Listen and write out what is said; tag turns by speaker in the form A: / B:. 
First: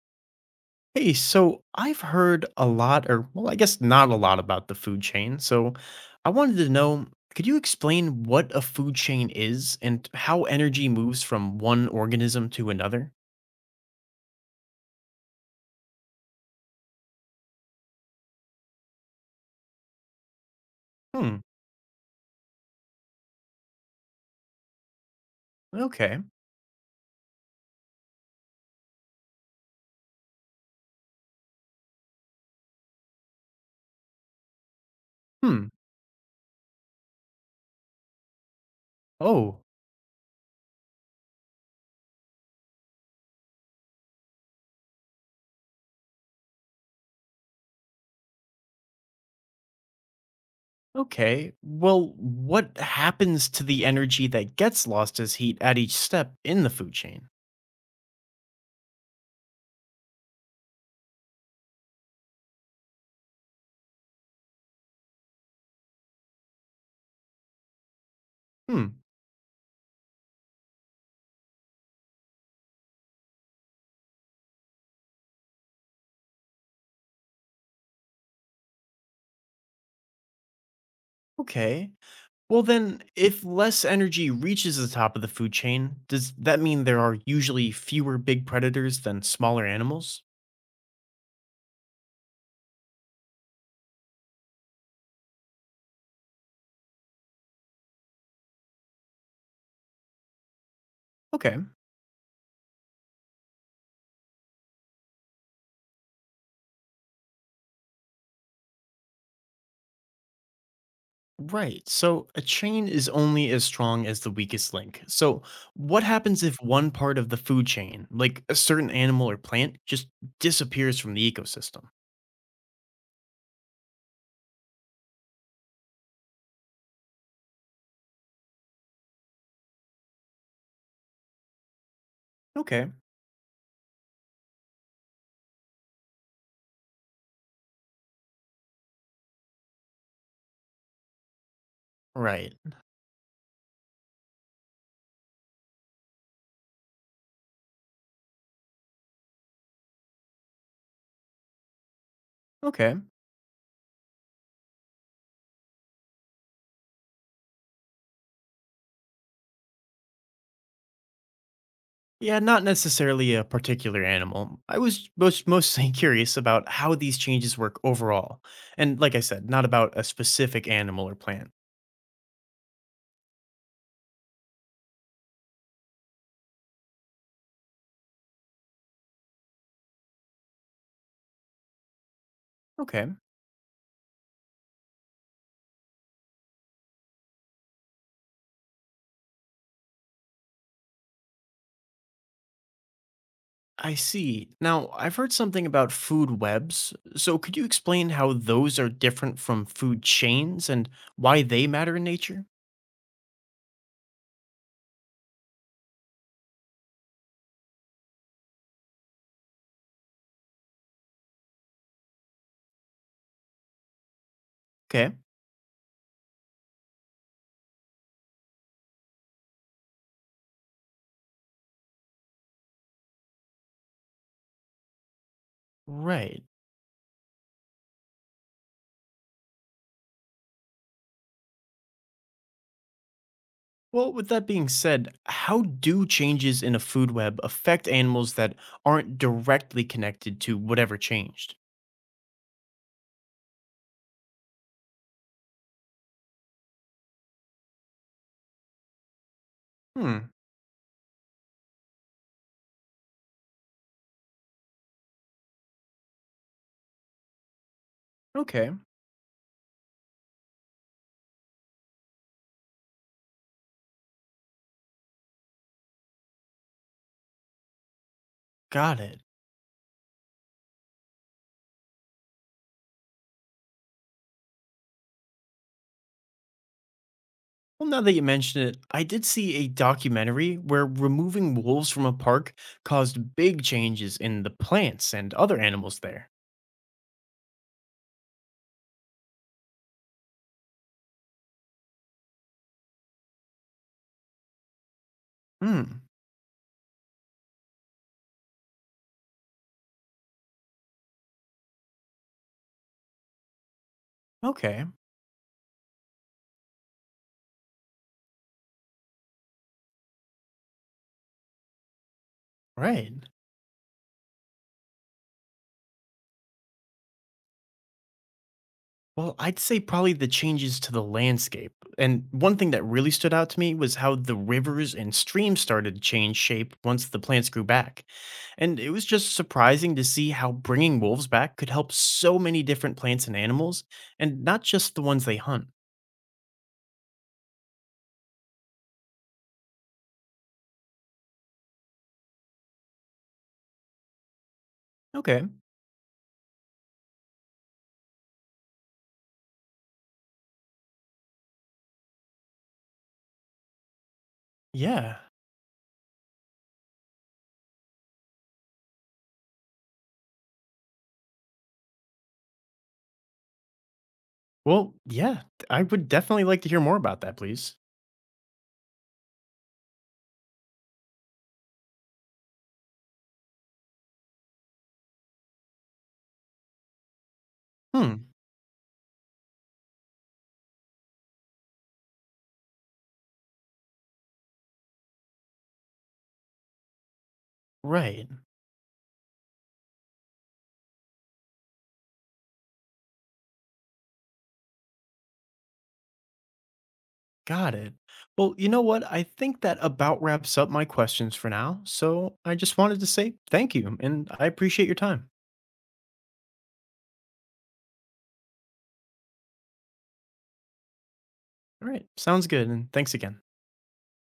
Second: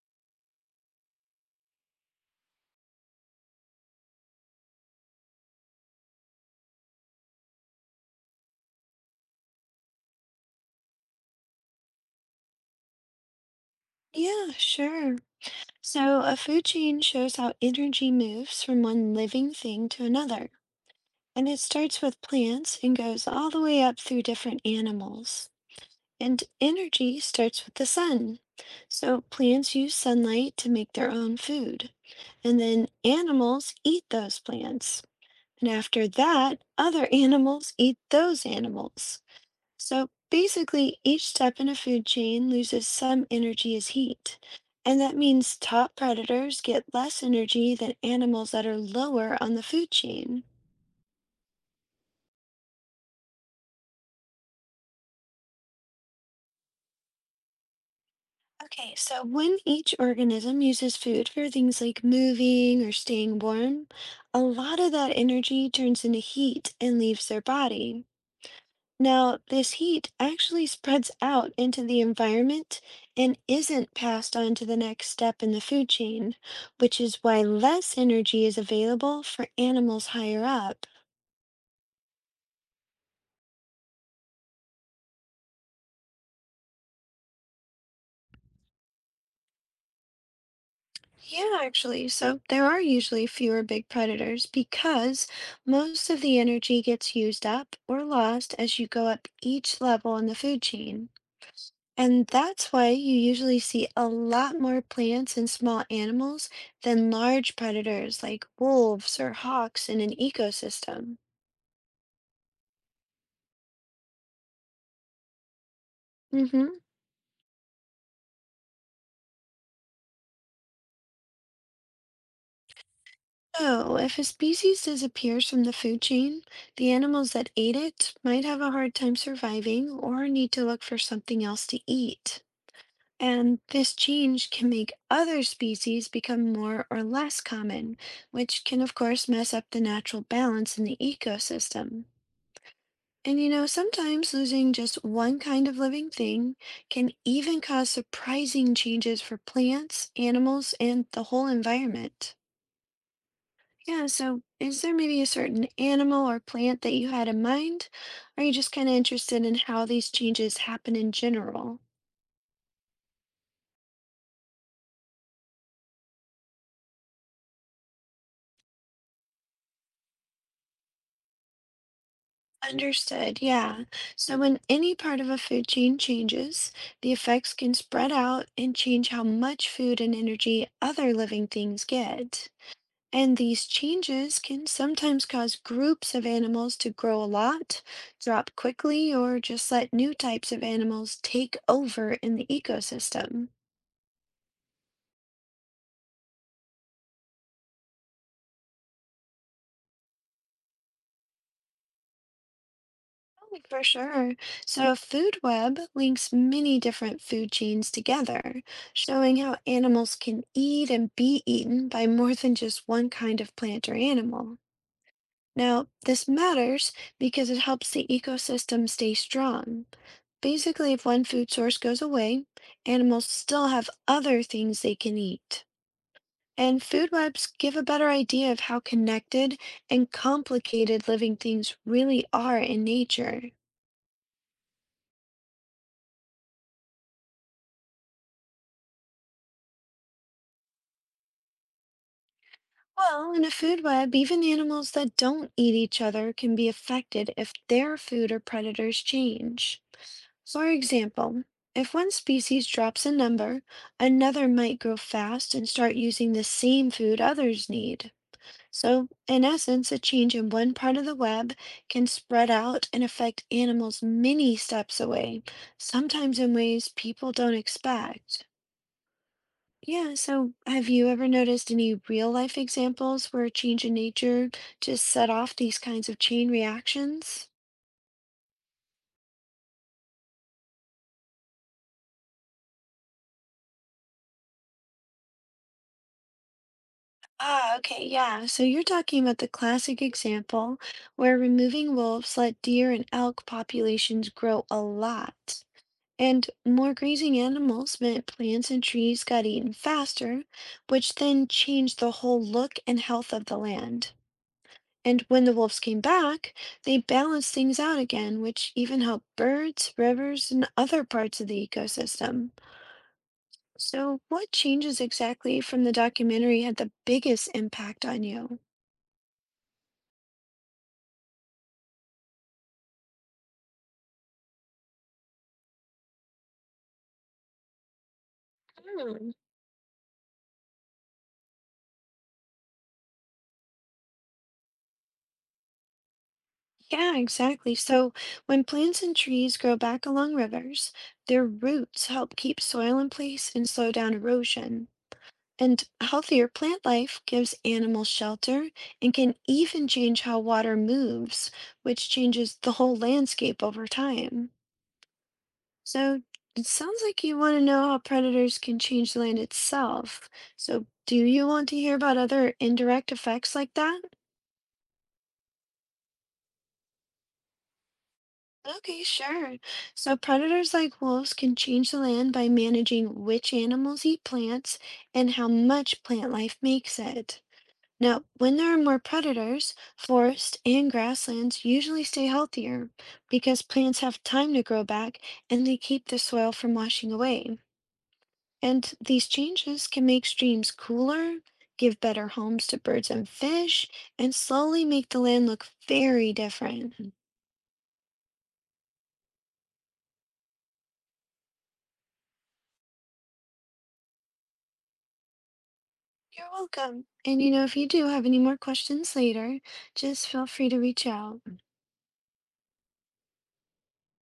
A: Hey, so I've heard a lot, or well, I guess not a lot about the food chain. So I wanted to know, could you explain what a food chain is and how energy moves from one organism to another?
B: Yeah, sure. So a food chain shows how energy moves from one living thing to another.
A: Hmm.
B: And it starts with plants and goes all the way up through different animals.
A: Okay.
B: And energy starts with the sun. So plants use sunlight to make their own food. And then animals eat those plants.
A: Hmm.
B: And after that, other animals eat those animals.
A: Oh,
B: So basically, each step in a food chain loses some energy as heat. And that means top predators get less energy than animals that are lower on the food chain.
A: okay. Well, what happens to the energy that gets lost as heat at each step in the food chain?
B: Okay, so when each organism uses food for things like moving or staying warm, a lot of that energy turns into heat and leaves their body.
A: Hmm.
B: Now, this heat actually spreads out into the environment and isn't passed on to the next step in the food chain, which is why less energy is available for animals higher up.
A: Okay. Well, then, if less energy reaches the top of the food chain, does that mean there are usually fewer big predators than smaller animals?
B: Yeah, actually, so there are usually fewer big predators because most of the energy gets used up or lost as you go up each level in the food chain.
A: Okay,
B: And that's why you usually see a lot more plants and small animals than large predators like wolves or hawks in an ecosystem.
A: right. So a chain is only as strong as the weakest link. So, what happens if
B: Hmm.
A: one part of the food chain, like a certain animal or plant, just disappears from the ecosystem?
B: So, if a species disappears from the food chain, the animals that ate it might have a hard time surviving or need to look for something else to eat.
A: Okay,
B: And this change can make other species become more or less common, which can, of course, mess up the natural balance in the ecosystem.
A: right.
B: And you know, sometimes losing just one kind of living thing can even cause surprising changes for plants, animals, and the whole environment.
A: Okay.
B: Yeah, so is there maybe a certain animal or plant that you had in mind? Or are you just kind of interested in how these changes happen in general?
A: Yeah, not necessarily a particular animal. I was mostly curious about how these changes work overall. And like I said, not about a specific animal or plant.
B: Understood, yeah. So when any part of a food chain changes, the effects can spread out and change how much food and energy other living things get.
A: Okay,
B: And these changes can sometimes cause groups of animals to grow a lot, drop quickly, or just let new types of animals take over in the ecosystem.
A: I see. Now, I've heard something about food webs. So could you explain how those are different from food chains and why they matter in nature?
B: Oh, for sure. So a food web links many different food chains together, showing how animals can eat and be eaten by more than just one kind of plant or animal.
A: Okay,
B: Now, this matters because it helps the ecosystem stay strong. Basically, if one food source goes away, animals still have other things they can eat.
A: right.
B: And food webs give a better idea of how connected and complicated living things really are in nature.
A: Well, with that being said, how do changes in a food web affect animals that aren't directly connected to whatever changed?
B: Well, in a food web, even animals that don't eat each other can be affected if their food or predators change.
A: Hmm,
B: For example, if one species drops a number, another might grow fast and start using the same food others need.
A: okay.
B: So, in essence, a change in one part of the web can spread out and affect animals many steps away, sometimes in ways people don't expect.
A: Got it.
B: Yeah, so have you ever noticed any real life examples where a change in nature just set off these kinds of chain reactions?
A: Well, now that you mention it, I did see a documentary where removing wolves from a park caused big changes in the plants and other animals there.
B: Ah, okay, yeah. So you're talking about the classic example where removing wolves let deer and elk populations grow a lot.
A: Hmm.
B: And more grazing animals meant plants and trees got eaten faster, which then changed the whole look and health of the land.
A: Okay.
B: And when the wolves came back, they balanced things out again, which even helped birds, rivers, and other parts of the ecosystem.
A: Right.
B: So, what changes exactly from the documentary had the biggest impact on you?
A: Well, I'd say probably the changes to the landscape. And one thing that really stood out to me was how the rivers and streams started to change shape once the plants grew back. And it was
B: Hmm.
A: just surprising to see how bringing wolves back could help so many different plants and animals, and not just the ones they hunt.
B: Yeah, exactly. So when plants and trees grow back along rivers, their roots help keep soil in place and slow down erosion.
A: Okay.
B: And healthier plant life gives animals shelter and can even change how water moves, which changes the whole landscape over time.
A: Yeah.
B: So it sounds like you want to know how predators can change the land itself. So do you want to hear about other indirect effects like that?
A: Well, yeah, I would definitely like to hear more about that, please.
B: Okay, sure. So predators like wolves can change the land by managing which animals eat plants and how much plant life makes it.
A: Hmm,
B: Now, when there are more predators, forest and grasslands usually stay healthier because plants have time to grow back and they keep the soil from washing away.
A: right.
B: And these changes can make streams cooler, give better homes to birds and fish, and slowly make the land look very different.
A: Got it. Well, you know what? I think that about wraps up my questions for now. So I just wanted to say thank you and I appreciate your time.
B: You're welcome. And you know, if you do have any more questions later, just feel free to reach out.
A: All right. Sounds good. And thanks again.